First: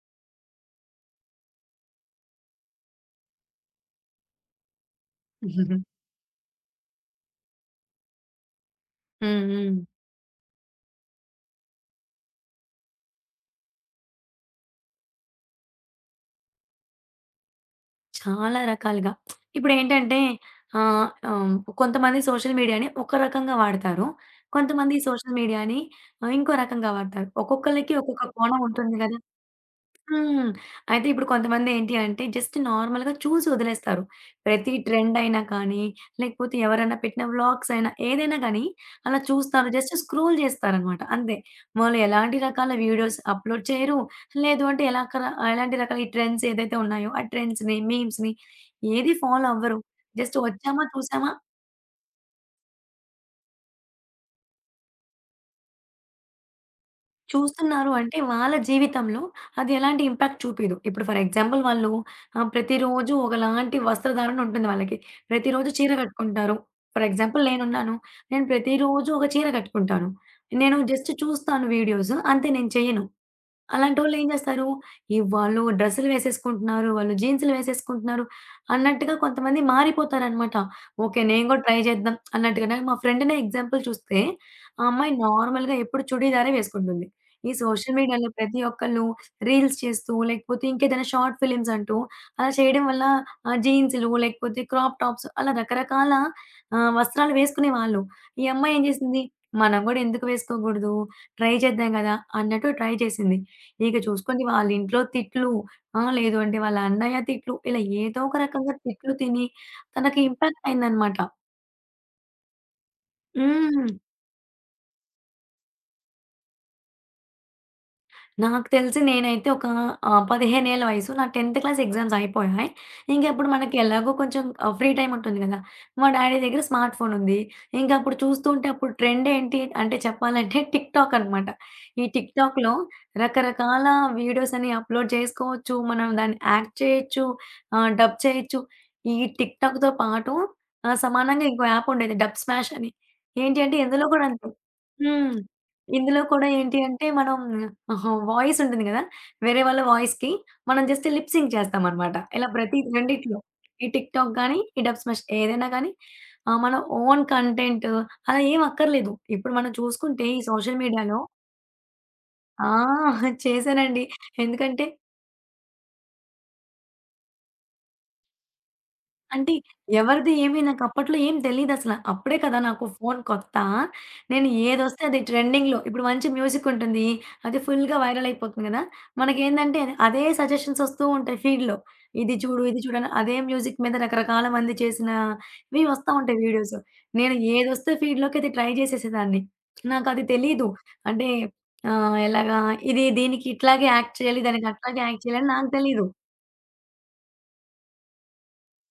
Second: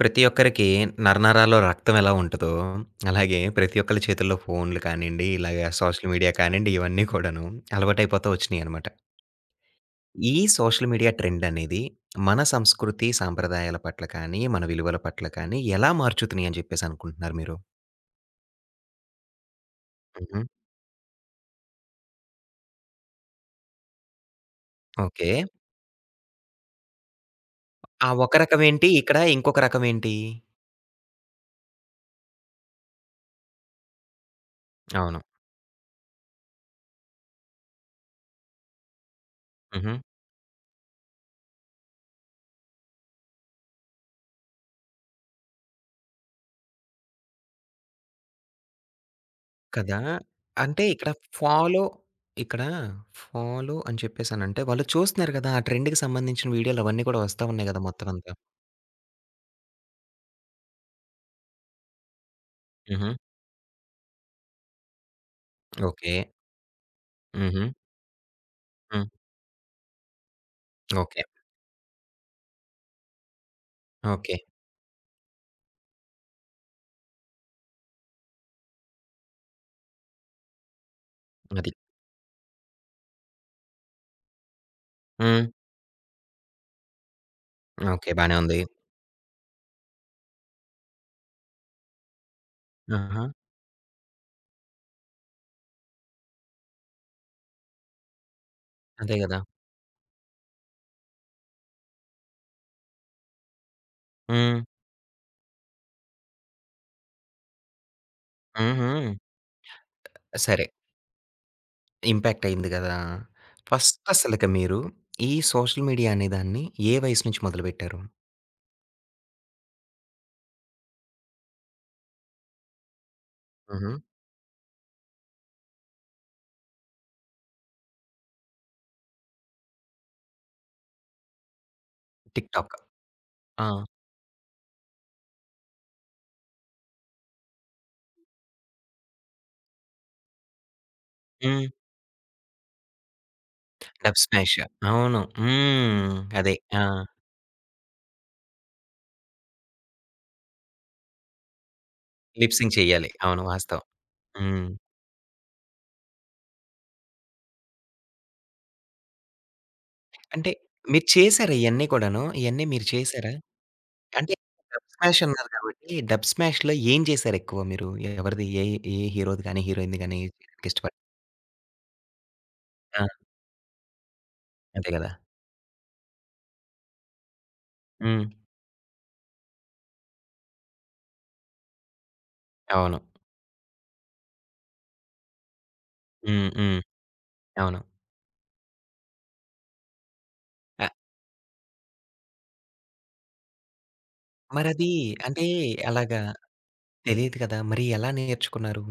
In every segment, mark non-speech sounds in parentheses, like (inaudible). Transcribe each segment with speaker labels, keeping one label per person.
Speaker 1: ప్రతి ఒక్కరికి నరనరాల్లో రక్తం ఎలా ఉంటదో, అలాగే ప్రతి ఒక్కళ్ళ చేతుల్లో ఫోన్‌లు కానియండి, ఇలాగ
Speaker 2: హ్మ్.
Speaker 1: సోషల్ మీడియా కానియండి, ఇవన్నీ కూడాను అలవాటైపోతా వచ్చినియనమాట.
Speaker 2: హ్మ్.
Speaker 1: ఈ సోషల్ మీడియా ట్రెండ్ అనేది మన సంస్కృతి, సాంప్రదాయాల పట్ల కానీ, మన విలువల పట్ల కానీ ఎలా మార్చుతున్నాయి అని చెప్పేసి అనుకుంటున్నారు మీరు?
Speaker 2: చాలా రకాలుగా. ఇప్పుడేంటంటే
Speaker 1: హుహు.
Speaker 2: ఆహ్, ఆహ్, కొంతమంది సోషల్ మీడియాని ఒక రకంగా వాడతారు. కొంతమంది
Speaker 1: ఓకే.
Speaker 2: సోషల్ మీడియాని ఇంకో రకంగా వాడతారు. ఒక్కొక్కళ్ళకి
Speaker 1: ఆ
Speaker 2: ఒక్కొక్క
Speaker 1: ఒక
Speaker 2: కోణం
Speaker 1: రకం ఏంటి?
Speaker 2: ఉంటుంది గదా!
Speaker 1: ఇక్కడ ఇంకొక రకం ఏంటి?
Speaker 2: హ్మ్. అయితే ఇప్పుడు కొంతమందేంటి అంటే జస్ట్ నార్మల్‌గా చూసి వదిలేస్తారు. ప్రతి ట్రెండ్
Speaker 1: అవును.
Speaker 2: అయినా కానీ, లేకపోతే ఎవరైనా పెట్టిన వ్లాగ్స్ అయినా ఏదైనా గానీ అలా చూస్తారు.
Speaker 1: హుహు.
Speaker 2: జస్ట్ స్క్రోల్ చేస్తారనమాట అంతే. వాళ్ళు ఎలాంటి రకాల వీడియోస్ అప్‌లోడ్ చేయరు. లేదు అంటే ఎలాంటి రకాల ఈ ట్రెండ్స్ ఏదైతే ఉన్నాయో ఆ ట్రెండ్స్‌ని, మీమ్స్‌ని ఏది ఫాలో అవ్వరు.
Speaker 1: కదా!
Speaker 2: జస్ట్
Speaker 1: అంటే
Speaker 2: వచ్చామా
Speaker 1: ఇక్కడ
Speaker 2: చూసామా
Speaker 1: ఫాలో ఇక్కడ ఫాలో అని చెప్పేసనంటే వాళ్ళు చూస్తున్నారు గదా! ఆ ట్రెండ్‌కి సంబంధించిన వీడియోలు అవన్నీ కూడా వస్తా ఉన్నాయి గదా!
Speaker 2: చూస్తున్నారు
Speaker 1: మొత్తం
Speaker 2: అంటే
Speaker 1: అంతా.
Speaker 2: వాళ్ళ జీవితంలో అది ఎలాంటి ఇంపాక్ట్ చూపీదు. ఇప్పుడు ఫర్ ఎగ్జాంపుల్ వాళ్ళు
Speaker 1: హుహు.
Speaker 2: ప్రతిరోజు ఒకలాంటి వస్త్రధారణ ఉంటుంది వాళ్ళకి. ప్రతిరోజు చీర
Speaker 1: ఓకే.
Speaker 2: కట్టుకుంటారు. ఫర్ ఎగ్జాంపుల్
Speaker 1: హుహు.
Speaker 2: నేనున్నాను. నేను
Speaker 1: హ్మ్.
Speaker 2: ప్రతిరోజు ఒక చీర కట్టుకుంటాను. నేను జస్ట్
Speaker 1: ఓకే.
Speaker 2: చూస్తాను వీడియోస్. అంతే నేను చేయను. అలాంటోళ్ళేం
Speaker 1: ఓకే.
Speaker 2: జేస్తారు, ఈ వాళ్ళు డ్రెస్సులు వేసేసుకుంటున్నారు, వాళ్ళు జీన్స్‌లు వేసేసుకుంటున్నారు అన్నట్టుగా కొంతమంది మారిపోతారనమాట. ఓకే. నేను గూడా
Speaker 1: అది.
Speaker 2: ట్రై చేద్దాం అన్నట్టుగా. నాకు మా ఫ్రెండ్‌నే ఎగ్జాంపుల్ చూస్తే, ఆ అమ్మాయి
Speaker 1: హ్మ్.
Speaker 2: నార్మల్‌గా ఎప్పుడు చుడీదారే వేసుకుంటుంది. ఈ సోషల్
Speaker 1: ఓకే.
Speaker 2: మీడియాలో
Speaker 1: బానే
Speaker 2: ప్రతి
Speaker 1: ఉంది.
Speaker 2: ఒక్కళ్ళు రీల్స్ చేస్తూ, లేకపోతే ఇంకేదైనా షార్ట్ ఫిలిమ్స్ అంటూ అలా చేయడం వల్ల
Speaker 1: ఆహా!
Speaker 2: జీన్స్‌లు లేకపోతే క్రాప్ టాప్స్ అలా రకరకాల వస్త్రాలు వేసుకునేవాళ్ళు. ఈ అమ్మాయి ఏం
Speaker 1: అదే
Speaker 2: జేసింది,
Speaker 1: గదా!
Speaker 2: మనం గూడా ఎందుకు వేసుకోకూడదు, ట్రై చేద్దాం గదా! అన్నట్టు ట్రై చేసింది. ఇక చూసుకోండి
Speaker 1: హ్మ్.
Speaker 2: వాళ్ళింట్లో తిట్లు, ఆ! లేదు అంటే వాళ్ళ అన్నయ్య తిట్లు, ఇలా ఏదో ఒక రకంగా
Speaker 1: హుహు.
Speaker 2: తిట్లు తిని తనకి ఇంపాక్ట్
Speaker 1: సరే.
Speaker 2: అయిందనమాట.
Speaker 1: ఇంపాక్ట్ అయింది గదా!
Speaker 2: హ్మ్.
Speaker 1: ఫస్ట్ అసలకి మీరు ఈ సోషల్ మీడియా అనే దాన్ని ఏ వయసు నుంచి మొదలుపెట్టారు?
Speaker 2: నాకు తెలిసి నేనైతే ఒక 15 ఏళ్ల వయసు. నా 10థ్ క్లాస్ ఎగ్జామ్స్ అయిపోయాయి. ఇంకప్పుడు మనకి
Speaker 1: హుహు.
Speaker 2: ఎలాగో కొంచెం ఫ్రీ టైమ్ ఉంటుంది గదా! మా డ్యాడీ దగ్గర స్మార్ట్ ఫోన్ ఉంది. ఇంక అప్పుడు చూస్తుంటే అప్పుడు ట్రెండ్ ఏంటి అంటే చెప్పాలంటే (laughs) టిక్‌టాక్ అనమాట. ఈ
Speaker 1: టిక్
Speaker 2: టిక్‌టాక్‌లో
Speaker 1: టాక్. ఆ!
Speaker 2: రకరకాల వీడియోస్ అని అప్‌లోడ్ చేసుకోవచ్చు. మనం దాన్ని యాక్ట్ చేయొచ్చు. డబ్ చేయొచ్చు. ఈ టిక్‌టాక్‌తో పాటు సమానంగా ఇంకో
Speaker 1: హ్మ్.
Speaker 2: యాప్ ఉండేది డబ్ స్మాష్ అని. ఏంటి అంటే ఇందులో
Speaker 1: డబ్
Speaker 2: కూడా అంతే.
Speaker 1: స్మాష్. అవును.
Speaker 2: హ్మ్.
Speaker 1: హ్మ్.
Speaker 2: ఇందులో కూడా
Speaker 1: అదే.
Speaker 2: ఏంటి
Speaker 1: ఆ!
Speaker 2: అంటే మనం వాయిస్ ఉంటుంది గదా! వేరే వాళ్ళ వాయిస్‌కి మనం జస్ట్ లిప్ సింక్ చేస్తామనమాట. ఇలా
Speaker 1: లిప్ సింక్
Speaker 2: ప్రతి
Speaker 1: చెయ్యాలి.
Speaker 2: రెండిట్లో
Speaker 1: అవును. వాస్తవం.
Speaker 2: ఈ టిక్‌టాక్ గాని,
Speaker 1: హ్మ్.
Speaker 2: ఈ డబ్ స్మాష్ ఏదైనా గాని మన ఓన్ కంటెంట్ అలా ఏం అక్కర్లేదు. ఇప్పుడు మనం చూసుకుంటే ఈ
Speaker 1: అంటే
Speaker 2: సోషల్
Speaker 1: మీరు
Speaker 2: మీడియాలో
Speaker 1: చేసారా ఇయన్నీ కూడాను? ఇయన్నీ
Speaker 2: ఆ!
Speaker 1: మీరు చేసారా?
Speaker 2: (laughs) చేశానండి.
Speaker 1: అంటే
Speaker 2: ఎందుకంటే
Speaker 1: డబ్ స్మాష్ అన్నారు కాబట్టి, డబ్ స్మాష్‌లో ఏం చేసారు ఎక్కువ మీరు? ఎవరిది ఏ ఏ హీరోది
Speaker 2: అంటే
Speaker 1: గాని, హీరోయిన్‌ది గాని
Speaker 2: ఎవరిది ఏమి
Speaker 1: చేయడానికి ఇష్టపడ్
Speaker 2: నాకప్పట్లో ఏం తెలీదసల. అప్పుడే కదా నాకు
Speaker 1: ఆ!
Speaker 2: ఫోన్ కొత్త. నేను
Speaker 1: అంతే
Speaker 2: ఏదొస్తే
Speaker 1: గదా!
Speaker 2: అది ట్రెండింగ్‌లో ఇప్పుడు మంచి మ్యూజికుంటుంది. అది ఫుల్‌గా
Speaker 1: హ్మ్.
Speaker 2: వైరల్ అయిపోతుంది గదా! మనకేందంటే అదే సజెషన్స్ ఒస్తూ ఉంటాయి ఫీడ్‌లో. ఇది చూడు, ఇది చూడు
Speaker 1: అవును.
Speaker 2: అని అదే మ్యూజిక్ మీద రకరకాల మంది చేసినవి వస్తా ఉంటాయి
Speaker 1: హ్మ్.
Speaker 2: వీడియోస్.
Speaker 1: హ్మ్.
Speaker 2: నేను
Speaker 1: అవును.
Speaker 2: ఏదొస్తే ఫీడ్‌లోకి అది ట్రై చేసేసేదాన్ని. నాకది తెలీదు.
Speaker 1: ఆహ్,
Speaker 2: అంటే ఎలాగా ఇది దీనికి ఇట్లాగే యాక్ట్ చేయాలి, దానికి
Speaker 1: మరది
Speaker 2: అట్లాగే యాక్ట్ చేయాలి
Speaker 1: అంటే
Speaker 2: అని నాకు తెలీదు.
Speaker 1: అలాగా తెలీదు కదా! మరి ఎలా నేర్చుకున్నారు?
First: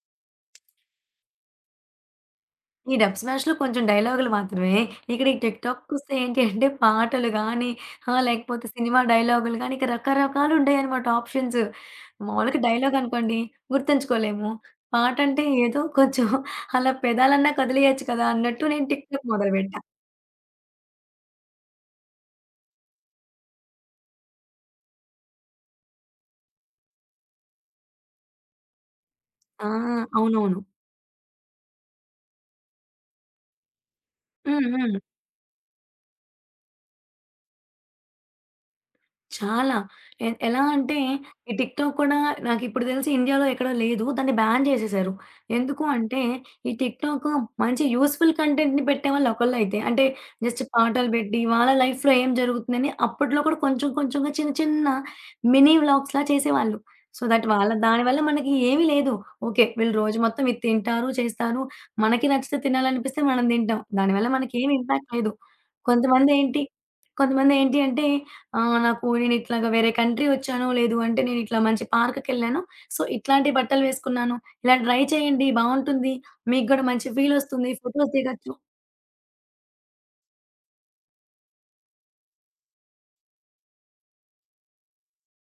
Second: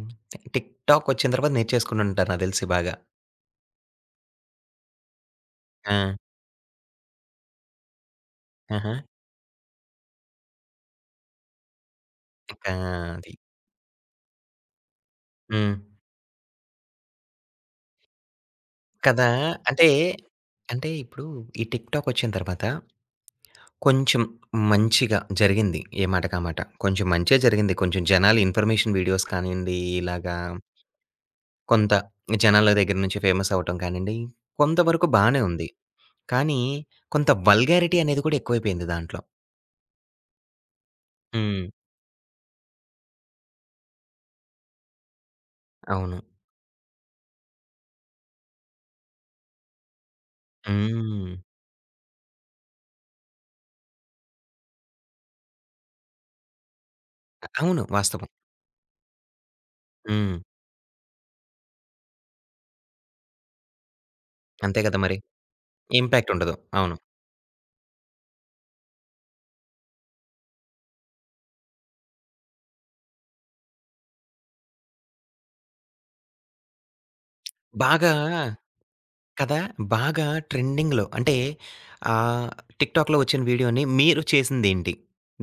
Speaker 1: టిక్ టాక్ వచ్చిన తర్వాత నేర్చేసుకుని ఉంటారు నాకు తెలిసి బాగా.
Speaker 2: ఈ డబ్ స్మాష్‌లో కొంచెం డైలాగులు మాత్రమే. ఇక్కడ ఈ టిక్
Speaker 1: ఆ!
Speaker 2: టాక్‌కొస్తే ఏంటి అంటే పాటలు గానీ, లేకపోతే
Speaker 1: ఆహా!
Speaker 2: సినిమా డైలాగులు గానీ, ఇక రకరకాలుంటాయనమాట ఆప్షన్స్. మామూలుగా
Speaker 1: ఇంకా
Speaker 2: డైలాగ్
Speaker 1: అది.
Speaker 2: అనుకోండి గుర్తుంచుకోలేము. పాటంటే
Speaker 1: హ్మ్.
Speaker 2: ఏదో కొంచెం అలా పెదాలన్నా కదిలేయొచ్చు కదా! అన్నట్టు నేను టిక్ టాక్
Speaker 1: కదా!
Speaker 2: మొదలుపెట్టా.
Speaker 1: అంటే, అంటే ఇప్పుడు ఈ టిక్‌టాక్ వచ్చిన తర్వాత కొంచెం మంచిగా జరిగింది. ఏ మాటకా మాట. కొంచెం మంచే జరిగింది. కొంచెం జనాలు ఇన్ఫర్మేషన్ వీడియోస్
Speaker 2: ఆ!
Speaker 1: కానియండి, ఇలాగా
Speaker 2: అవునవును.
Speaker 1: కొంత జనాల దగ్గర నుంచి ఫేమస్ అవ్వటం కానియండి,
Speaker 2: హ్మ్. హ్మ్.
Speaker 1: కొంతవరకు బానే ఉంది. కానీ కొంత వల్గారిటీ అనేది కూడా ఎక్కువైపోయింది దాంట్లో.
Speaker 2: చాలా. ఎలా అంటే ఈ
Speaker 1: హ్మ్.
Speaker 2: టిక్‌టాక్ కూడా నాకిప్పుడు తెలిసి ఇండియాలో ఎక్కడా లేదు. దాన్ని బ్యాన్ చేసేసారు. ఎందుకు
Speaker 1: అవును.
Speaker 2: అంటే ఈ టిక్‌టాక్ మంచి యూజ్‌ఫుల్ కంటెంట్‌ని పెట్టేవాళ్ళు ఒకళ్ళైతే అంటే జస్ట్ పాటలు
Speaker 1: హ్మ్.
Speaker 2: పెట్టి వాళ్ళ లైఫ్‌లో ఏం జరుగుతుందని అప్పట్లో కూడా కొంచెం కొంచెంగా చిన్న చిన్న మినీ వ్లాగ్స్‌లా చేసేవాళ్ళు. సో దట్ వాళ్ళ
Speaker 1: అవును.
Speaker 2: దానివల్ల
Speaker 1: వాస్తవం.
Speaker 2: మనకి ఏమీ లేదు. ఓకే. వీళ్ళు రోజు
Speaker 1: హ్మ్.
Speaker 2: మొత్తం ఇది తింటారు, చేస్తారు. మనకి నచ్చితే తినాలనిపిస్తే మనం తింటాం. దానివల్ల మనకేమి
Speaker 1: అంతే కదా
Speaker 2: ఇంపాక్ట్
Speaker 1: మరి!
Speaker 2: లేదు.
Speaker 1: ఇంపాక్ట్ ఉండదు.
Speaker 2: కొంతమందేంటి
Speaker 1: అవును.
Speaker 2: కొంతమందేంటి అంటే ఆ! నాకు నేనిట్లాగా వేరే కంట్రీ వచ్చాను. లేదు అంటే నేనిట్లా మంచి పార్క్‌కెళ్ళాను. సో, ఇట్లాంటి బట్టలు వేసుకున్నాను. ఇలా ట్రై చేయండి బావుంటుంది. మీకు గూడా మంచి ఫీలొస్తుంది.
Speaker 1: బాగా
Speaker 2: ఫోటోస్ దిగొచ్చు.
Speaker 1: కదా! బాగా ట్రెండింగ్‌లో అంటే ఆహ్, టిక్‌టాక్‌లో వచ్చిన వీడియోని మీరు చేసిందేంటి?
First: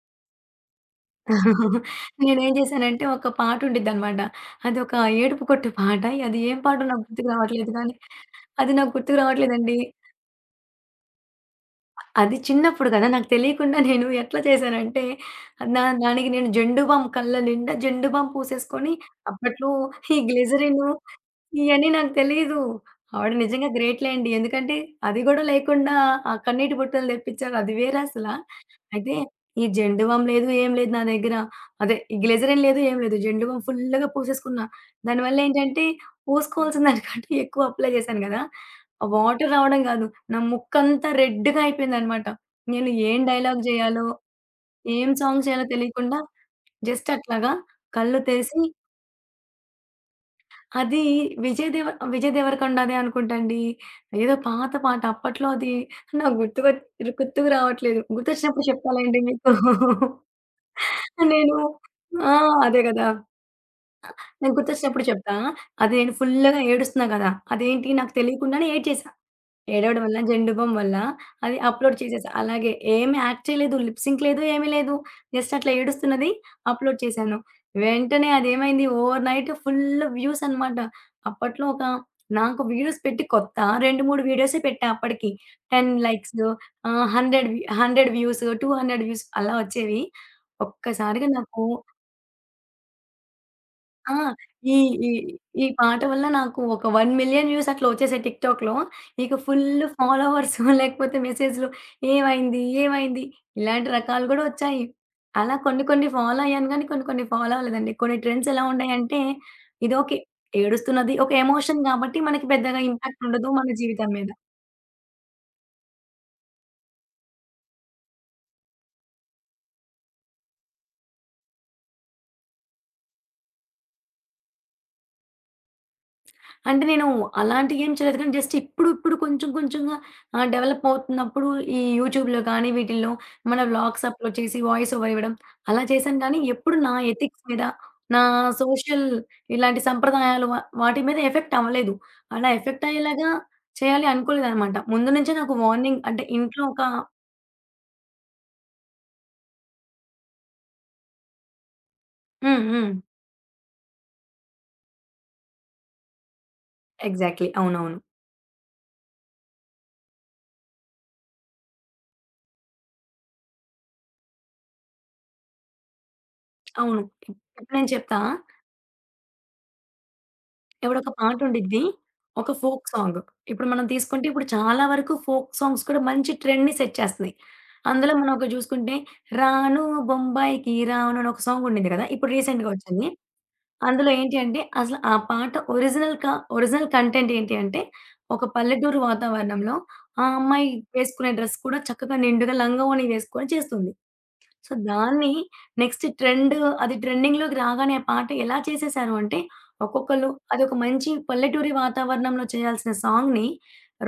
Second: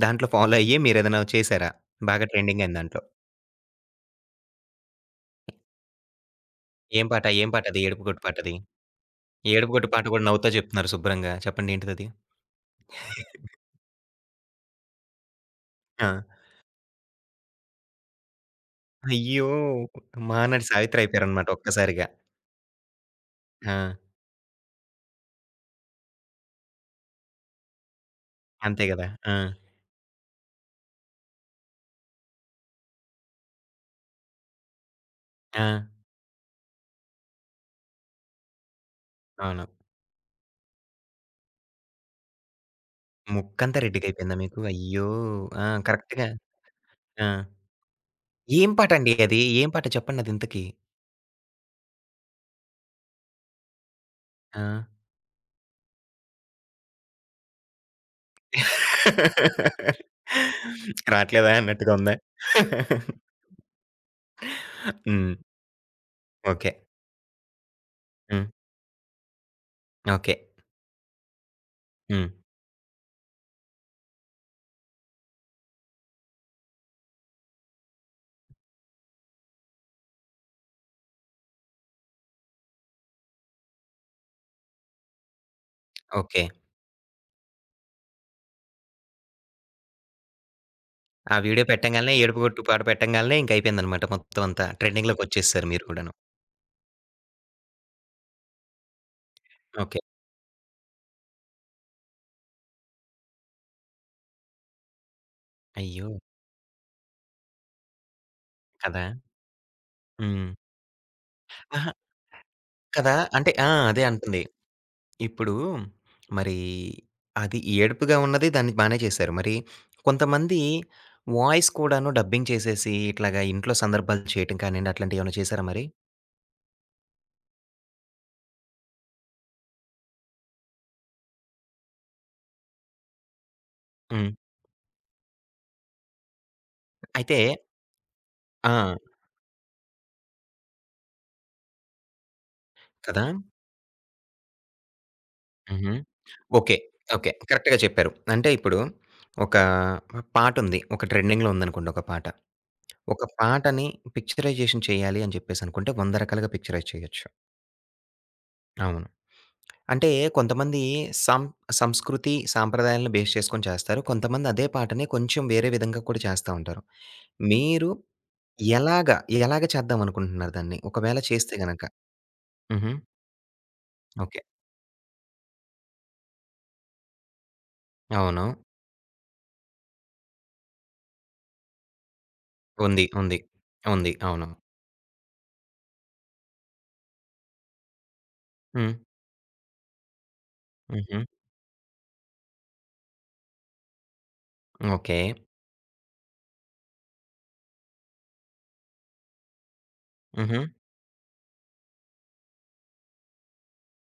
Speaker 1: దాంట్లో ఫాలో అయ్యి మీరేదైనా చేసారా?
Speaker 2: (laughs)
Speaker 1: బాగా
Speaker 2: నేనేం
Speaker 1: ట్రెండింగ్ అయిన దాంట్లో.
Speaker 2: చేశానంటే ఒక పాట ఉండిద్దనమాట. అదొక ఏడుపు కొట్టు పాట. అది ఏం పాటో నాకు
Speaker 1: ఏం పాట?
Speaker 2: గుర్తుకు
Speaker 1: ఏం
Speaker 2: రావట్లేదు
Speaker 1: పాటది?
Speaker 2: కానీ,
Speaker 1: ఏడుపుగొట్టు పాటది.
Speaker 2: అది నాకు గుర్తుకు రావట్లేదండి.
Speaker 1: ఏడుపుగొట్టు పాట కూడా నవ్వుతా చెప్తున్నారు శుభ్రంగా. చెప్పండి ఏంటిదది?
Speaker 2: అది చిన్నప్పుడు కదా! నాకు తెలియకుండా నేను ఎట్లా చేశానంటే, నా
Speaker 1: ఆ!
Speaker 2: దానికి నేను జెండు బామ్ కళ్ళ నిండా జెండు బామ్ పూసేసుకొని
Speaker 1: అయ్యో!
Speaker 2: అప్పట్లో ఈ
Speaker 1: మహానటి
Speaker 2: గ్లిజరిను
Speaker 1: సావిత్రి అయిపోయారనమాట
Speaker 2: ఇయన్నీ
Speaker 1: ఒక్కసారిగా.
Speaker 2: నాకు తెలీదు. ఆవిడ నిజంగా
Speaker 1: ఆ!
Speaker 2: గ్రేట్ లేండి. ఎందుకంటే అది గూడా లేకుండా ఆ కన్నీటి బుట్టలు తెప్పించారు. అది వేరే అసలా.
Speaker 1: అంతే గదా!
Speaker 2: అయితే
Speaker 1: ఆ!
Speaker 2: ఈ జెండు బామ్ లేదు, ఏం లేదు నా దగ్గర. అదే ఈ గ్లిజరిన్ లేదు, ఏం లేదు. జెండు బామ్ ఫుల్‌గా పూసేసుకున్నా. దానివల్ల
Speaker 1: ఆ!
Speaker 2: ఏంటంటే పూసుకోవాల్సిన దానికంటే ఎక్కువ అప్లై చేశాను గదా! ఆ వాటర్
Speaker 1: అవును.
Speaker 2: రావడం గాదు. నా ముక్కంతా రెడ్‌గా అయిపోయిందనమాట. నేను ఏం డైలాగ్
Speaker 1: ముక్కంతా
Speaker 2: జేయాలో,
Speaker 1: రెడ్డిగయిపోయిందా మీకు? అయ్యో!
Speaker 2: ఏం సాంగ్
Speaker 1: ఆ!
Speaker 2: చేయాలో తెలియకుండా
Speaker 1: కరెక్ట్‌గా
Speaker 2: జస్ట్
Speaker 1: ఆ!
Speaker 2: అట్లాగా కళ్ళు తెరిసి
Speaker 1: ఏం పాటండి అది? ఏం పాట చెప్పండది ఇంతకి?
Speaker 2: అది 'విజయ్ దేవ 'విజయ్ దేవరకొండ'దే అనుకుంటండి. ఏదో
Speaker 1: ఆ!
Speaker 2: పాత పాట అప్పట్లో అది నాకు గుర్తుకొచ్ గుర్తుకు రావట్లేదు. గుర్తొచ్చినప్పుడు చెప్పాలండి మీకు.
Speaker 1: రాట్లేదా
Speaker 2: నేను
Speaker 1: అన్నట్టుగా ఉందా?
Speaker 2: ఆ! అదే గదా!
Speaker 1: (laughs)
Speaker 2: నాకు గుర్తొచ్చినప్పుడు చెప్తా.
Speaker 1: హ్మ్.
Speaker 2: అది నేను ఫుల్‌గా
Speaker 1: ఓకే.
Speaker 2: ఏడుస్తున్నా గదా! అదేంటి నాకు
Speaker 1: హ్మ్.
Speaker 2: తెలియకుండానే ఏడ్చేసా. ఏడవడం వల్ల,
Speaker 1: ఓకే.
Speaker 2: జెండు బామ్ వల్ల అది అప్‌లోడ్
Speaker 1: హ్మ్.
Speaker 2: చేసేసా. అలాగే ఏమి యాక్ట్ చేయలేదు. లిప్ సింక్ లేదు, ఏమీ లేదు. జస్ట్ అట్లా ఏడుస్తున్నది అప్‌లోడ్ చేశాను. వెంటనే అదేమైంది ఓవర్ నైట్ ఫుల్ వ్యూస్ అనమాట. అప్పట్లో ఒక నాకు వీడియోస్ పెట్టి కొత్త 2, 3 వీడియోసే పెట్టా అప్పటికి. 10 లైక్స్
Speaker 1: ఓకే.
Speaker 2: 100 100 వ్యూస్, 200 వ్యూస్ అలా వచ్చేవి. ఒక్కసారిగా
Speaker 1: ఆ
Speaker 2: నాకు
Speaker 1: వీడియో పెట్టంగాల్నే ఏడుపు గొట్టు పాట పెట్టంగాల్నే ఇంక అయిపోయిందనమాట
Speaker 2: ఆ!
Speaker 1: మొత్తం అంతా.
Speaker 2: ఈ ఈ ఈ
Speaker 1: ట్రెండింగ్‌లోకొచ్చేసారు మీరు
Speaker 2: పాట
Speaker 1: కూడాను.
Speaker 2: వల్ల నాకు ఒక 1,000,000 వ్యూస్ అట్లా వచ్చేసాయి టిక్‌టాక్‌లో. ఇక ఫుల్
Speaker 1: ఓకే.
Speaker 2: ఫాలోవర్స్ (laughs) లేకపోతే మెసేజ్‌లు ఏమైంది? ఏమైంది? ఇలాంటి రకాలు గూడా వచ్చాయి. అలా కొన్ని కొన్ని
Speaker 1: అయ్యో!
Speaker 2: ఫాలో అయ్యాను గానీ, కొన్ని కొన్ని ఫాలో అవ్వలేదండి. కొన్ని ట్రెండ్స్ ఎలా
Speaker 1: కదా!
Speaker 2: ఉన్నాయంటే, ఇది ఓకే.
Speaker 1: హ్మ్.
Speaker 2: ఏడుస్తున్నది ఒక ఎమోషన్
Speaker 1: అహా!
Speaker 2: గాబట్టి మనకి పెద్దగా
Speaker 1: కదా!
Speaker 2: ఇంపాక్ట్ ఉండదు
Speaker 1: అంటే
Speaker 2: మన
Speaker 1: ఆ! అదే
Speaker 2: జీవితం మీద.
Speaker 1: అంటుంది. ఇప్పుడు మరి అది ఏడుపుగా ఉన్నది దాన్ని బానే చేశారు. మరి కొంతమంది వాయిస్ కూడాను డబ్బింగ్ చేసేసి ఇట్లాగా ఇంట్లో సందర్భాలు చేయటం కానియండి అట్లాంటియేమన్నా చేశారా మరి?
Speaker 2: అంటే నేను అలాంటివి ఏం చేయలేదు. కానీ జస్ట్ ఇప్పుడు, కొంచెం కొంచెంగా డెవలప్ అవుతున్నప్పుడు ఈ యూట్యూబ్‌లో కానీ వీటిల్లో మన వ్లాగ్స్
Speaker 1: హ్మ్.
Speaker 2: అప్‌లోడ్ చేసి వాయిస్ ఓవర్ ఇవ్వడం అలా చేశాను. కానీ ఎప్పుడు నా
Speaker 1: అయితే
Speaker 2: ఎథిక్స్ మీద, నా
Speaker 1: ఆ!
Speaker 2: సోషల్ ఇలాంటి సంప్రదాయాలు వాటి మీద ఎఫెక్ట్ అవ్వలేదు. అలా ఎఫెక్ట్
Speaker 1: కదా!
Speaker 2: అయ్యేలాగా చేయాలి అనుకోలేదనమాట. ముందు నుంచే నాకు
Speaker 1: హుహు.
Speaker 2: వార్నింగ్ అంటే ఇంట్లో
Speaker 1: ఓకే.
Speaker 2: ఒక
Speaker 1: ఓకే. కరెక్ట్‌గా చెప్పారు. అంటే ఇప్పుడు ఒక పాటుంది. ఒక ట్రెండింగ్‌లో ఉందనుకోండి ఒక పాట.
Speaker 2: హ్మ్. హ్మ్.
Speaker 1: ఒక పాటని పిక్చరైజేషన్ చేయాలి అని చెప్పేసనుకుంటే 100 రకాలుగా పిక్చరైజ్ చేయొచ్చు.
Speaker 2: ఎగ్జాక్ట్‌లీ. అవునవును.
Speaker 1: అవును. అంటే కొంతమంది సం సంస్కృతి, సాంప్రదాయాలను బేస్ చేసుకొని చేస్తారు. కొంతమంది అదే పాటని కొంచెం వేరే విధంగా కూడా చేస్తా ఉంటారు.
Speaker 2: అవును. ఇప్పుడు నేను
Speaker 1: మీరు
Speaker 2: చెప్తా
Speaker 1: ఎలాగా, ఎలాగ చేద్దాం అనుకుంటున్నారు దాన్ని?
Speaker 2: ఇప్పుడొక
Speaker 1: ఒకవేళ చేస్తే
Speaker 2: పాటుండిద్ది.
Speaker 1: గనక?
Speaker 2: ఒక ఫోక్
Speaker 1: హుహు.
Speaker 2: సాంగ్. ఇప్పుడు మనం తీసుకుంటే
Speaker 1: ఓకే.
Speaker 2: ఇప్పుడు చాలా వరకు ఫోక్ సాంగ్స్ కూడా మంచి ట్రెండ్‌ని సెట్ చేస్తున్నాయి. అందులో మనం
Speaker 1: అవును.
Speaker 2: ఒకటి చూసుకుంటే 'రాను బొంబాయికి రాను' అని ఒక సాంగ్ ఉండింది కదా! ఇప్పుడు రీసెంట్‌గా
Speaker 1: ఉంది.
Speaker 2: వచ్చింది.
Speaker 1: ఉంది.
Speaker 2: అందులో
Speaker 1: ఉంది.
Speaker 2: ఏంటి
Speaker 1: అవును.
Speaker 2: అంటే అసలు ఆ పాట ఒరిజినల్ కంటెంట్ ఏంటి అంటే ఒక
Speaker 1: హ్మ్.
Speaker 2: పల్లెటూరు వాతావరణంలో ఆ అమ్మాయి
Speaker 1: హుహు.
Speaker 2: వేసుకునే డ్రెస్ కూడా చక్కగా నిండుగా లంగా ఓణి వేసుకొని చేస్తుంది. So,
Speaker 1: okay.
Speaker 2: దాన్ని నెక్స్ట్ ట్రెండ్ అది ట్రెండింగ్‌లోకి రాగానే ఆ పాట ఎలా చేసేసారు అంటే, ఒక్కొక్కళ్ళు
Speaker 1: హుహు.
Speaker 2: అదొక మంచి పల్లెటూరి వాతావరణంలో చేయాల్సిన సాంగ్‌ని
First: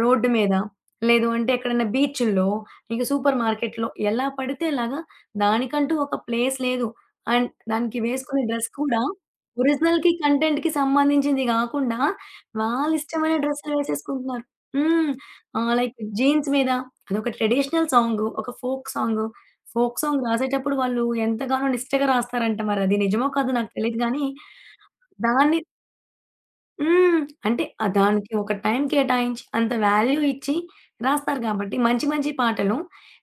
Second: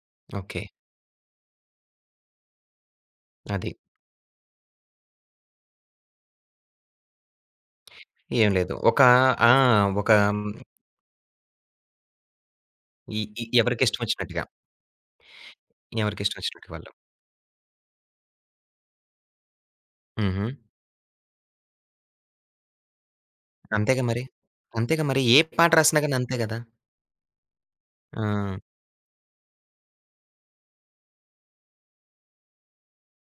Speaker 2: రోడ్డు మీద,
Speaker 1: ఓకే.
Speaker 2: లేదు అంటే ఎక్కడైనా బీచ్‌ల్లో, ఇక సూపర్
Speaker 1: అది.
Speaker 2: మార్కెట్‌లో ఎలా పడితే అలాగా దానికంటూ ఒక ప్లేస్ లేదు. అండ్ దానికి వేసుకునే
Speaker 1: ఏం
Speaker 2: డ్రెస్
Speaker 1: లేదు. ఒక
Speaker 2: కూడా
Speaker 1: ఆ!
Speaker 2: ఒరిజినల్‌కి,
Speaker 1: ఒక మ్,
Speaker 2: కంటెంట్‌కి సంబంధించింది గాకుండా
Speaker 1: ఈ
Speaker 2: వాళ్ళిష్టమైన
Speaker 1: ఈ
Speaker 2: డ్రెస్సులు
Speaker 1: ఎవరికిష్టం
Speaker 2: వేసేసుకుంటున్నారు.
Speaker 1: వచ్చినట్టుగా.
Speaker 2: హ్మ్. లైక్
Speaker 1: ఎవరికిష్టం
Speaker 2: జీన్స్ మీద
Speaker 1: వచ్చినట్టుగా వాళ్ళు.
Speaker 2: అదొక ట్రెడిషనల్ సాంగు, ఒక ఫోక్ సాంగు. ఫోక్ సాంగ్
Speaker 1: హుహు.
Speaker 2: రాసేటప్పుడు వాళ్ళు ఎంతగానో నిష్టగా రాస్తారంట. మరది నిజమో కాదో నాకు తెలీదు
Speaker 1: అంతేగా
Speaker 2: గానీ,
Speaker 1: మరి. అంతేగా మరి. ఏ
Speaker 2: దాన్ని
Speaker 1: పాట రాసినా గాని అంతే గదా!
Speaker 2: హ్మ్. అంటే దానికి ఒక
Speaker 1: ఆ!
Speaker 2: టైం కేటాయించి, అంత వాల్యూ ఇచ్చి రాస్తారు గాబట్టి, మంచి మంచి పాటలు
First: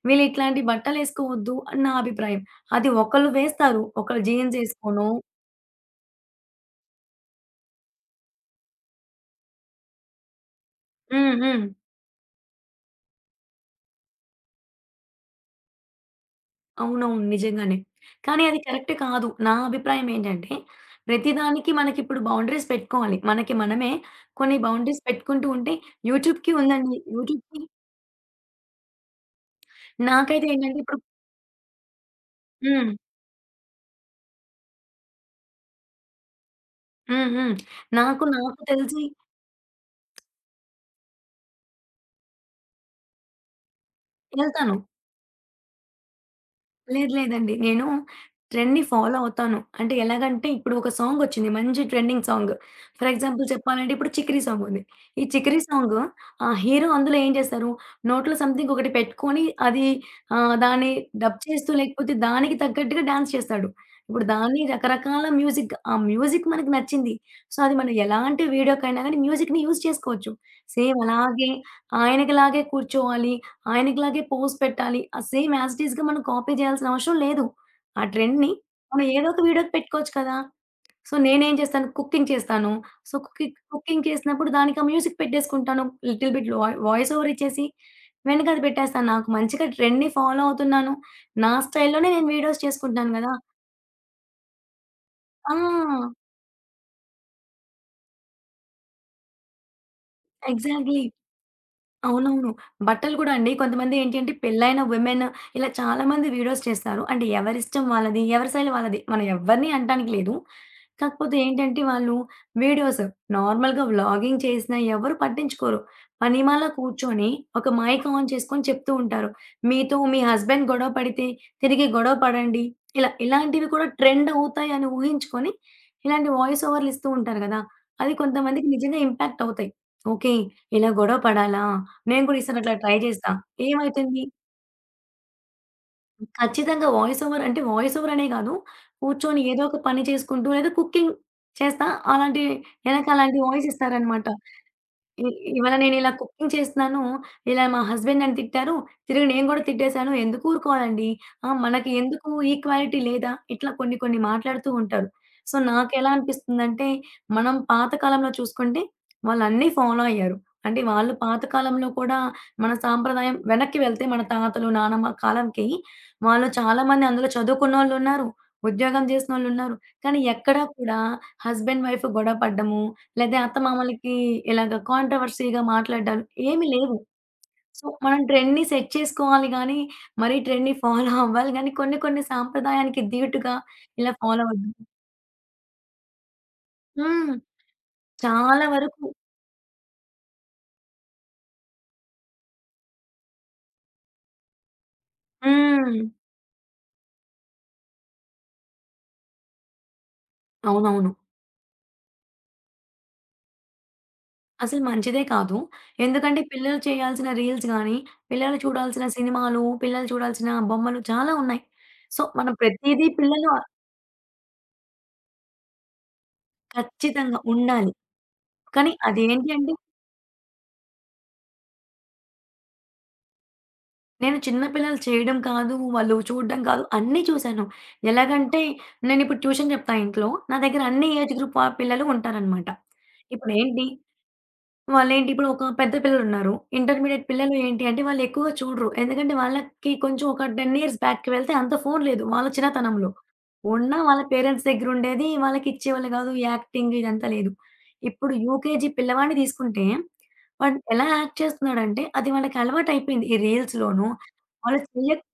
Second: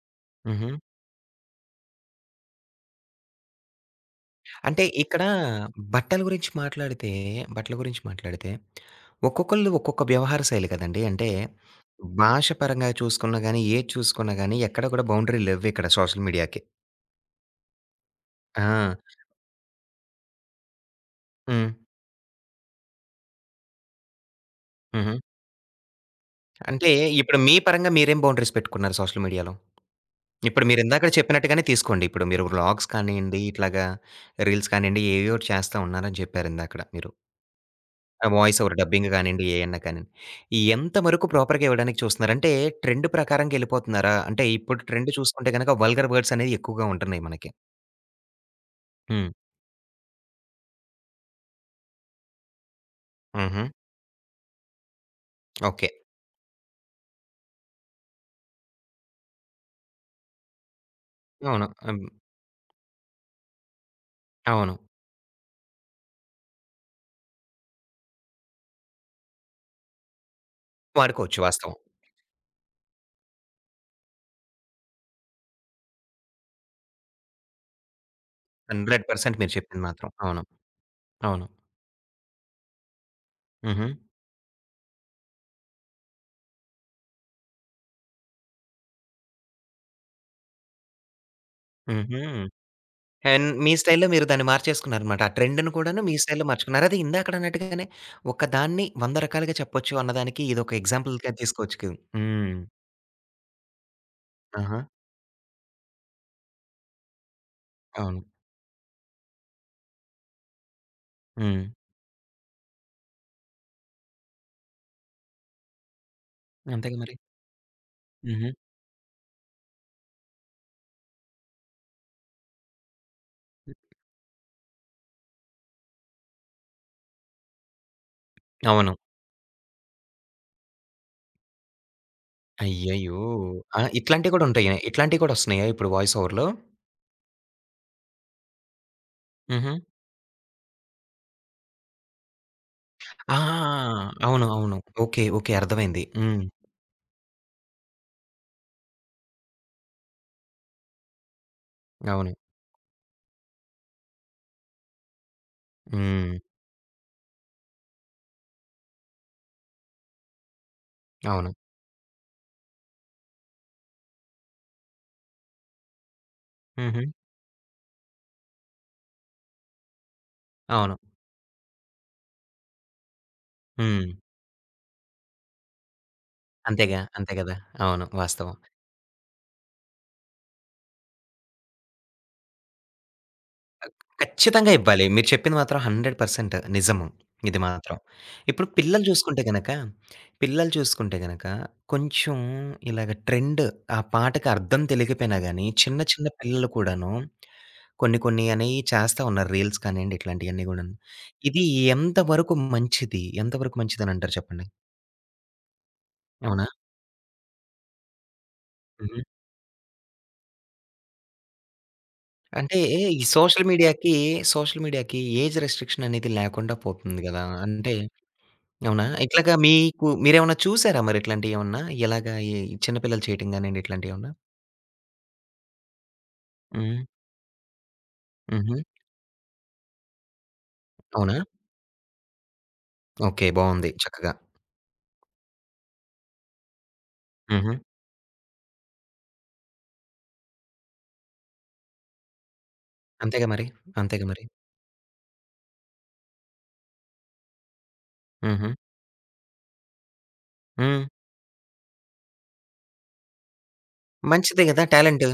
Speaker 2: వీళ్ళిట్లాంటి
Speaker 1: హుహు.
Speaker 2: బట్టలేసుకోవద్దు అని నా అభిప్రాయం. అది ఒకళ్ళు వేస్తారు. ఒకళ్ళు జీన్స్
Speaker 1: అంటే
Speaker 2: ఏసుకోను
Speaker 1: ఇక్కడ బట్టల గురించి మాట్లాడితే, బట్టల గురించి మాట్లాడితే ఒక్కొక్కళ్ళు ఒక్కొక్క వ్యవహార శైలి కదండీ. అంటే
Speaker 2: హ్మ్. హ్మ్.
Speaker 1: భాష పరంగా చూసుకున్నా గాని, ఏది చూసుకున్నా గాని ఎక్కడ కూడా బౌండరీ లెవ్విక్కడ సోషల్ మీడియాకి.
Speaker 2: అవునవును. నిజంగానే. కానీ అది కరెక్ట్
Speaker 1: ఆ!
Speaker 2: కాదు. నా అభిప్రాయం ఏంటంటే,
Speaker 1: హ్మ్.
Speaker 2: ప్రతిదానికి మనకిప్పుడు బౌండరీస్ పెట్టుకోవాలి. మనకి మనమే కొన్ని బౌండరీస్
Speaker 1: హుహు.
Speaker 2: పెట్టుకుంటూ ఉంటే యూట్యూబ్‌కి
Speaker 1: అంటే
Speaker 2: ఉందండి.
Speaker 1: ఇప్పుడు మీ
Speaker 2: యూట్యూబ్‌కి
Speaker 1: పరంగా మీరేం బౌండరీస్ పెట్టుకున్నారు సోషల్ మీడియాలో?
Speaker 2: నాకైతే
Speaker 1: ఇప్పుడు
Speaker 2: ఏంటంటే
Speaker 1: మీరు
Speaker 2: ఇప్పుడు
Speaker 1: ఇందాక చెప్పినట్టుగానే తీసుకోండి. ఇప్పుడు మీరు వ్లాగ్స్
Speaker 2: హ్మ్.
Speaker 1: కానియండి, ఇట్లాగా రీల్స్ కానియండి, ఏవేవో చేస్తా ఉన్నారని చెప్పారు ఇందాకడ మీరు.
Speaker 2: హ్మ్. హ్మ్. నాకు
Speaker 1: ఆ
Speaker 2: నాకు
Speaker 1: వాయిస్ ఓవర్
Speaker 2: తెలిసి
Speaker 1: డబ్బింగ్ కానియండి, ఏయన్నా కానియండి. ఎంత వరకు ప్రాపర్‌గా ఇవ్వడానికి చూస్తున్నారు? అంటే ట్రెండ్ ప్రకారంగా ఎళ్ళిపోతున్నారా? అంటే
Speaker 2: వెళ్తాను.
Speaker 1: ఇప్పుడు ట్రెండ్ చూసుకుంటే గనక వల్గర్ వర్డ్స్ అనేవి ఎక్కువగా
Speaker 2: లేదు
Speaker 1: ఉంటున్నాయి మనకి.
Speaker 2: లేదండి. నేను ట్రెండ్‌ని ఫాలో
Speaker 1: హ్మ్.
Speaker 2: అవుతాను. అంటే ఎలాగంటే ఇప్పుడు ఒక సాంగొచ్చింది. మంచి ట్రెండింగ్ సాంగ్. ఫర్ ఎగ్జాంపుల్
Speaker 1: హుహు.
Speaker 2: చెప్పాలంటే ఇప్పుడు 'చికిరి' సాంగ్ ఉంది. ఈ 'చికిరి'
Speaker 1: ఓకే.
Speaker 2: సాంగ్ ఆ హీరో అందులో ఏం చేశారు? నోట్లో సంథింగ్ ఒకటి పెట్టుకొని అది దాన్ని డబ్
Speaker 1: అవును.
Speaker 2: చేస్తూ
Speaker 1: హ్మ్.
Speaker 2: లేకపోతే దానికి తగ్గట్టుగా డాన్స్ చేస్తాడు. ఇప్పుడు దాన్ని
Speaker 1: అవును.
Speaker 2: రకరకాల మ్యూజిక్ ఆ మ్యూజిక్ మనకు నచ్చింది. సో, అది మనం ఎలాంటి వీడియోకైనా గానీ మ్యూజిక్‌ని యూజ్ చేసుకోవచ్చు. సేమ్
Speaker 1: వాడుకోవచ్చు
Speaker 2: అలాగే
Speaker 1: వాస్తవం.
Speaker 2: ఆయనకిలాగే కూర్చోవాలి. ఆయనకిలాగే పోజ్ పెట్టాలి. ఆ సేమ్ యాజ్ ఇట్ ఈస్‌గా మనం కాపీ చేయాల్సిన అవసరం లేదు. ఆ ట్రెండ్‌ని మనం ఏదో
Speaker 1: 100%
Speaker 2: ఒక
Speaker 1: మీరు
Speaker 2: వీడియోకి
Speaker 1: చెప్పింది మాత్రం.
Speaker 2: పెట్టుకోవచ్చు కదా!
Speaker 1: అవును.
Speaker 2: సో,
Speaker 1: అవును.
Speaker 2: నేనేం చేస్తాను కుకింగ్ చేస్తాను. సో,
Speaker 1: హుహు.
Speaker 2: కుకింగ్ చేసినప్పుడు దానికి ఆ మ్యూజిక్ పెట్టేసుకుంటాను. లిటిల్ బిట్ వాయిస్ ఓవర్ ఇచ్చేసి వెనక అది పెట్టేస్తాను. నాకు మంచిగా ట్రెండ్‌ని ఫాలో అవుతున్నాను. నా స్టైల్‌లోనే
Speaker 1: హుహు.
Speaker 2: నేను వీడియోస్ చేసుకుంటున్నాను కదా!
Speaker 1: అండ్ మీ స్టైల్‌లో మీరు దాన్ని మార్చేసుకున్నారనమాట. ఆ
Speaker 2: ఆ!
Speaker 1: ట్రెండ్‌ని కూడాను మీ స్టైల్‌లో మార్చుకున్నారు. అదే ఇందాకడ అన్నట్టుగానే ఒకదాన్ని 100 రకాలుగా చెప్పొచ్చు అన్నదానికి ఇదొక
Speaker 2: ఎగ్జాక్ట్‌లీ.
Speaker 1: ఎగ్జాంపుల్‌గా తీసుకోవచ్చు కు
Speaker 2: అవునవును.
Speaker 1: హ్మ్.
Speaker 2: బట్టలు గూడా అండి. కొంతమంది ఏంటి అంటే
Speaker 1: ఆహా!
Speaker 2: పెళ్లైన విమెన్ ఇలా చాలామంది వీడియోస్ చేస్తారు. అంటే ఎవరిష్టం
Speaker 1: అవును.
Speaker 2: వాళ్ళది. ఎవరి శైలి వాళ్ళది. మనం ఎవ్వరిని అనటానికి లేదు. కాకపోతే
Speaker 1: హ్మ్.
Speaker 2: ఏంటంటే వాళ్ళు వీడియోస్ నార్మల్‌గా వ్లాగింగ్ చేసినా ఎవరు పట్టించుకోరు. పనిమాల
Speaker 1: అంతేగా మరి.
Speaker 2: కూర్చొని ఒక మైక్ ఆన్
Speaker 1: హుహు.
Speaker 2: చేసుకొని చెప్తూ ఉంటారు. మీతో మీ హస్బెండ్ గొడవ పడితే తిరిగి గొడవ పడండి. ఇలా ఇలాంటివి కూడా ట్రెండ్ అవుతాయని ఊహించుకొని ఇలాంటి వాయిస్ ఓవర్‌లిస్తూ ఉంటారు గదా! అది కొంతమందికి
Speaker 1: అవును.
Speaker 2: నిజంగా ఇంపాక్ట్ అవుతాయి. ఓకే. ఇలా గొడవ పడాలా? నేను కూడా ఈసారి అట్లా ట్రై
Speaker 1: అయ్యయ్యో!
Speaker 2: చేస్తా.
Speaker 1: ఆ!
Speaker 2: ఏమైతుంది
Speaker 1: ఇట్లాంటివి కూడా ఉంటాయా? ఇట్లాంటివి కూడా వస్తున్నాయా ఇప్పుడు వాయిస్ ఓవర్‌లో?
Speaker 2: ఖచ్చితంగా వాయిస్ ఓవర్ అంటే వాయిస్ ఓవర్ అనే కాదు. కూర్చొని ఏదో
Speaker 1: హుహు.
Speaker 2: ఒక పని చేసుకుంటూ లేదా కుకింగ్ చేస్తా. అలాంటి వెనక
Speaker 1: ఆ!
Speaker 2: అలాంటి
Speaker 1: ఆ!
Speaker 2: వాయిస్ ఇస్తారనమాట.
Speaker 1: ఆ! అవును. అవును. ఓకే.
Speaker 2: ఇ
Speaker 1: ఓకే.
Speaker 2: ఇవాళ
Speaker 1: అర్థమైంది.
Speaker 2: నేనిలా
Speaker 1: హ్మ్.
Speaker 2: కుకింగ్ చేస్తున్నాను. ఇలా మా హస్బెండ్ నన్ను తిట్టారు. తిరిగి నేను గూడా తిట్టేసాను. ఎందుకు ఊరుకోవాలండి? ఆ! మనకి ఎందుకు
Speaker 1: అవును.
Speaker 2: ఈక్వాలిటీ లేదా? ఇట్లా కొన్ని కొన్ని మాట్లాడుతూ ఉంటారు. సో, నాకెలా
Speaker 1: హ్మ్.
Speaker 2: అనిపిస్తుందంటే, మనం పాత కాలంలో చూసుకుంటే వాళ్ళన్నీ ఫాలో అయ్యారు. అంటే వాళ్ళు పాత
Speaker 1: అవును.
Speaker 2: కాలంలో కూడా మన సాంప్రదాయం వెనక్కి వెళ్తే మన తాతలు, నానమ్మ కాలంకి వాళ్ళు చాలామంది
Speaker 1: హుహు.
Speaker 2: అందులో చదువుకున్నోళ్ళున్నారు. ఉద్యోగం చేసినోళ్ళున్నారు. కానీ ఎక్కడా
Speaker 1: అవును.
Speaker 2: కూడా హస్బెండ్ వైఫ్ గొడవ పడ్డము లేదా
Speaker 1: హ్మ్.
Speaker 2: అత్తమామలకి ఇలాగ కాంట్రవర్సీ‌గా మాట్లాడడాలు ఏమి లేవు.
Speaker 1: అంతేగా. అంతే గదా!
Speaker 2: సో,
Speaker 1: అవును.
Speaker 2: మనం
Speaker 1: వాస్తవం.
Speaker 2: ట్రెండ్‌ని సెట్ చేసుకోవాలి గానీ, మరీ ట్రెండ్‌ని ఫాలో అవ్వాలి గానీ, కొన్ని కొన్ని సాంప్రదాయానికి దీటుగా ఇలా ఫాలో అవ్వద్దు.
Speaker 1: ఖచ్చితంగా ఇవ్వాలి. మీరు చెప్పింది మాత్రం 100% నిజము.
Speaker 2: హ్మ్.
Speaker 1: ఇది మాత్రం.
Speaker 2: చాలా
Speaker 1: ఇప్పుడు పిల్లలు
Speaker 2: వరకు
Speaker 1: చూసుకుంటే గనక, పిల్లలు చూసుకుంటే గనక కొంచెం ఇలాగ ట్రెండ్ ఆ పాటకి అర్థం తెలియకపోయినా గాని,
Speaker 2: హ్మ్.
Speaker 1: చిన్న చిన్న పిల్లలు కూడాను కొన్ని కొన్ని అనేయి చేస్తా ఉన్నారు. రీల్స్ కానియండి ఇట్లాంటియన్నీ గూడాను.
Speaker 2: అవునవును.
Speaker 1: ఇది ఎంతవరకు మంచిది? ఎంతవరకు మంచిదనంటారు చెప్పండి?
Speaker 2: అసలు మంచిదే కాదు. ఎందుకంటే
Speaker 1: అవునా?
Speaker 2: పిల్లలు చేయాల్సిన రీల్స్ గానీ, పిల్లలు చూడాల్సిన
Speaker 1: హుహు.
Speaker 2: సినిమాలు, పిల్లలు చూడాల్సిన బొమ్మలు చాలా ఉన్నాయి. సో, మనం
Speaker 1: అంటే
Speaker 2: ప్రతీదీ
Speaker 1: ఈ
Speaker 2: పిల్లలు
Speaker 1: సోషల్ మీడియాకి, సోషల్ మీడియాకి ఏజ్ రిస్ట్రిక్షన్ అనేది లేకుండా పోతుంది
Speaker 2: ఖచ్చితంగా
Speaker 1: గదా!
Speaker 2: ఉండాలి.
Speaker 1: అంటే
Speaker 2: కానీ
Speaker 1: అవునా?
Speaker 2: అదేంటి
Speaker 1: ఇట్లాగా
Speaker 2: అంటే
Speaker 1: మీకు మీరేమన్నా చూసారా మరి ఇట్లాంటియేమన్నా? ఎలాగా ఈ చిన్న పిల్లలు చేయటం గానియండి ఇట్లాంటియేమన్నా?
Speaker 2: నేను చిన్న పిల్లలు చేయడం కాదు, వాళ్ళు చూడడం కాదు
Speaker 1: హ్మ్.
Speaker 2: అన్నీ చూసాను. ఎలాగంటే
Speaker 1: హుహు.
Speaker 2: నేనిప్పుడు ట్యూషన్ చెప్తా ఇంట్లో. నా దగ్గర అన్ని ఏజ్
Speaker 1: అవునా?
Speaker 2: గ్రూప్ పిల్లలు ఉంటారనమాట.
Speaker 1: ఓకే.
Speaker 2: ఇప్పుడేంటి
Speaker 1: బావుంది చక్కగా.
Speaker 2: వాళ్ళేంటి ఇప్పుడు ఒక పెద్ద పిల్లలున్నారు. ఇంటర్మీడియేట్ పిల్లలు
Speaker 1: హుహు.
Speaker 2: ఏంటి అంటే వాళ్ళెక్కువగా చూడరు. ఎందుకంటే వాళ్ళకి కొంచెం ఒక 10 ఇయర్స్ బ్యాక్‌కి వెళ్తే అంత ఫోను లేదు వాళ్ళ చిన్నతనంలో.
Speaker 1: అంతేగా మరి.
Speaker 2: ఉన్నా వాళ్ళ
Speaker 1: అంతేగా మరి.
Speaker 2: పేరెంట్స్ దగ్గరుండేది. వాళ్ళకిచ్చేవాళ్ళు గాదు. యాక్టింగ్ ఇదంతా లేదు. ఇప్పుడు
Speaker 1: హుహు.
Speaker 2: యూకేజీ పిల్లవాడిని తీసుకుంటే వాడు
Speaker 1: హ్మ్.
Speaker 2: ఎలా యాక్ట్ చేస్తున్నాడంటే అది వాళ్ళకి అలవాటయిపోయింది. ఈ రీల్స్‌లోనూ
Speaker 1: మంచిదే
Speaker 2: వాళ్ళు
Speaker 1: గదా!
Speaker 2: చెయ్యక
Speaker 1: టాలెంట్.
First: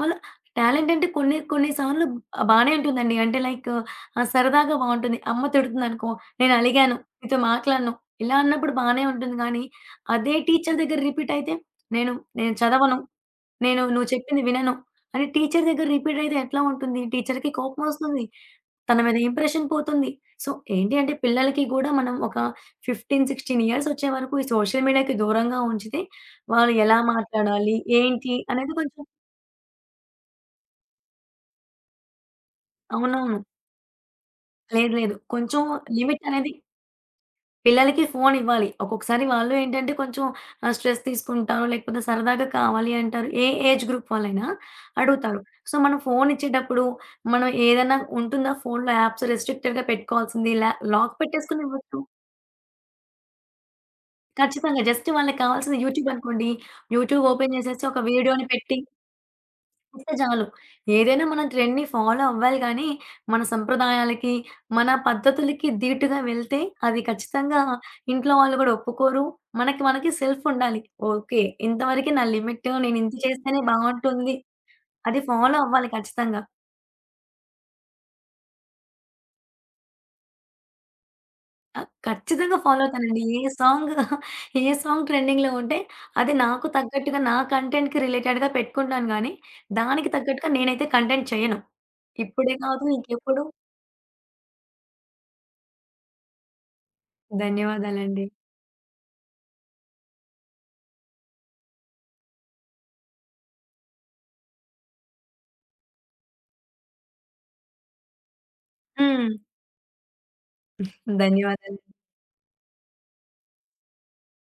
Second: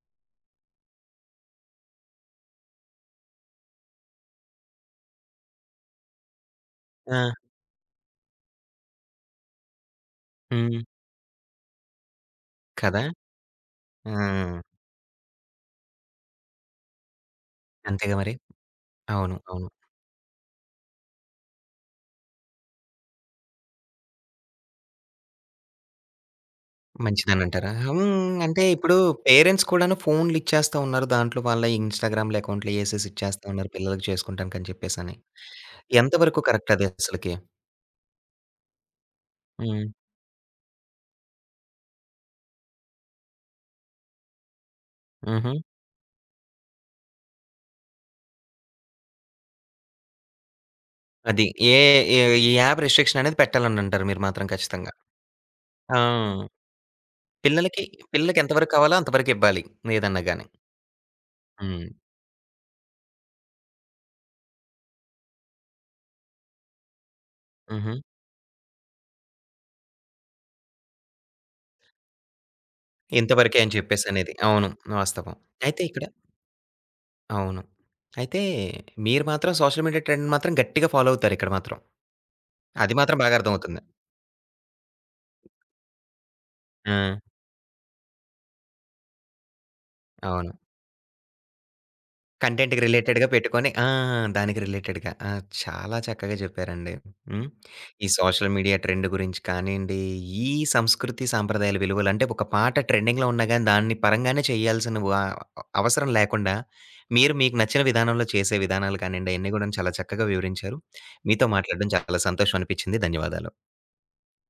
Speaker 2: వాళ్ళ టాలెంట్ అంటే కొన్ని కొన్ని సార్లు బానే ఉంటుందండి. అంటే లైక్ సరదాగా బావుంటుంది. అమ్మ తిడుతుందనుకో, నేనలిగాను,
Speaker 1: ఆ!
Speaker 2: నీతో మాట్లాడను ఇలా అన్నప్పుడు బానే ఉంటుంది గానీ, అదే టీచర్
Speaker 1: హ్మ్.
Speaker 2: దగ్గర రిపీట్ అయితే, నేను నేను చదవను,
Speaker 1: కదా!
Speaker 2: నేను నువ్వు చెప్పింది
Speaker 1: ఆ!
Speaker 2: వినను అని టీచర్ దగ్గర రిపీట్ అయితే ఎట్లా ఉంటుంది? టీచర్‌కి
Speaker 1: అంతేగా
Speaker 2: కోపమొస్తుంది.
Speaker 1: మరి.
Speaker 2: తన మీద
Speaker 1: అవును.
Speaker 2: ఇంప్రెషన్
Speaker 1: అవును.
Speaker 2: పోతుంది. సో, ఏంటి అంటే పిల్లలకి గూడా మనం ఒక 15, 16 ఇయర్స్ వచ్చే వరకు ఈ సోషల్ మీడియాకి దూరంగా ఉంచితే, వాళ్ళు ఎలా
Speaker 1: మంచిదనంటారా?
Speaker 2: మాట్లాడాలి,
Speaker 1: హ్మ్.
Speaker 2: ఏంటి
Speaker 1: అంటే
Speaker 2: అనేది
Speaker 1: ఇప్పుడు
Speaker 2: కొంచెం
Speaker 1: పేరెంట్స్ కూడాను ఫోన్‌లిచ్చేస్తా ఉన్నారు. దాంట్లో వాళ్ళ ఇన్‌స్టాగ్రామ్‌లు అకౌంట్‌లు ఏసేసి
Speaker 2: అవునవును.
Speaker 1: ఇచ్చేస్తా ఉన్నారు పిల్లలకి చేసుకుంటానికని
Speaker 2: లేదు లేదు.
Speaker 1: చెప్పేసని.
Speaker 2: కొంచెం లిమిట్
Speaker 1: ఎంతవరకు
Speaker 2: అనేది
Speaker 1: కరెక్ట్ అది అసలకి?
Speaker 2: పిల్లలకి ఫోన్ ఇవ్వాలి. ఒక్కొక్కసారి వాళ్ళు
Speaker 1: హ్మ్.
Speaker 2: ఏంటంటే కొంచెం స్ట్రెస్ తీసుకుంటారు. లేకపోతే సరదాగా కావాలి అంటారు. ఏ ఏజ్ గ్రూప్ వాళ్ళైనా అడుగుతారు.
Speaker 1: హుహు.
Speaker 2: సో, మనం ఫోన్ ఇచ్చేటప్పుడు మనం ఏదైనా ఉంటుందా ఫోన్‌లో యాప్స్ రెస్ట్రిక్టెడ్‌గా పెట్టుకోవాల్సింది లాక్
Speaker 1: అది.
Speaker 2: పెట్టేసుకొని
Speaker 1: ఏ
Speaker 2: ఇవ్వచ్చు.
Speaker 1: ఏ ఈ యాప్ రిస్ట్రిక్షన్ అనేది పెట్టాలనంటారు మీరు మాత్రం
Speaker 2: ఖచ్చితంగా.
Speaker 1: ఖచ్చితంగా.
Speaker 2: జస్ట్ వాళ్ళకి కావాల్సింది యూట్యూబ్
Speaker 1: ఆ!
Speaker 2: అనుకోండి. యూట్యూబ్ ఓపెన్ చేసేసి
Speaker 1: పిల్లలకి,
Speaker 2: ఒక
Speaker 1: పిల్లలకి
Speaker 2: వీడియోని
Speaker 1: ఎంత వరకు
Speaker 2: పెట్టి
Speaker 1: కావాలో అంత వరకు ఇవ్వాలి
Speaker 2: ఇస్తే
Speaker 1: ఏదన్నా
Speaker 2: చాలు.
Speaker 1: గాని.
Speaker 2: ఏదైనా మనం ట్రెండ్‌ని
Speaker 1: హ్మ్.
Speaker 2: ఫాలో అవ్వాలి గానీ, మన సంప్రదాయాలకి, మన పద్ధతులకి దీటుగా వెళ్తే అది ఖచ్చితంగా
Speaker 1: హుహు.
Speaker 2: ఇంట్లో వాళ్ళు గూడా ఒప్పుకోరు. మనకి మనకి సెల్ఫ్ ఉండాలి. ఓకే. ఇంతవరకే నా లిమిట్. నేను ఇంత
Speaker 1: ఇంతవరకే
Speaker 2: చేస్తేనే
Speaker 1: అని చెప్పేసనేది.
Speaker 2: బావుంటుంది.
Speaker 1: అవును.
Speaker 2: అది
Speaker 1: వాస్తవం.
Speaker 2: ఫాలో
Speaker 1: అయితే
Speaker 2: అవ్వాలి
Speaker 1: ఇక్కడ
Speaker 2: ఖచ్చితంగా.
Speaker 1: అవును. అయితే మీరు మాత్రం సోషల్ మీడియా ట్రెండ్ మాత్రం గట్టిగా ఫాలో అవుతారు ఇక్కడ మాత్రం.
Speaker 2: ఖచ్చితంగా ఫాలో
Speaker 1: అది మాత్రం
Speaker 2: అవుతానండి.
Speaker 1: బాగా
Speaker 2: ఏ
Speaker 1: అర్థమవుతుంది.
Speaker 2: సాంగ్ (laughs) ఏ సాంగ్ ట్రెండింగ్‌లో ఉంటే అది నాకు
Speaker 1: ఆ!
Speaker 2: తగ్గట్టుగా నా కంటెంట్‌కి రిలేటెడ్‌గా పెట్టుకుంటాను గానీ, దానికి తగ్గట్టుగా
Speaker 1: అవును.
Speaker 2: నేనైతే కంటెంట్ చేయను. ఇప్పుడే
Speaker 1: కంటెంట్‌కి
Speaker 2: కాదు
Speaker 1: రిలేటెడ్‌గా
Speaker 2: ఇంకెప్పుడు.
Speaker 1: పెట్టుకొని ఆ! దానికి రిలేటెడ్‌గా. ఆ! చాలా చక్కగా చెప్పారండి. హ్మ్. ఈ
Speaker 2: ధన్యవాదాలండి.
Speaker 1: సోషల్ మీడియా ట్రెండ్ గురించి కానియండి, ఈ సంస్కృతి, సాంప్రదాయాల విలువలు అంటే ఒక పాట ట్రెండింగ్‌లో ఉన్నా గాని దాన్ని పరంగానే చేయాల్సిన వ అవసరం లేకుండా మీరు మీకు నచ్చిన విధానంలో చేసే విధానాలు
Speaker 2: హ్మ్.
Speaker 1: కానియండి, అయన్నీ గూడాను చాలా చక్కగా వివరించారు. మీతో
Speaker 2: ధన్యవాదాలు.
Speaker 1: మాట్లాడడం చాలా సంతోషం అనిపిచ్చింది. ధన్యవాదాలు.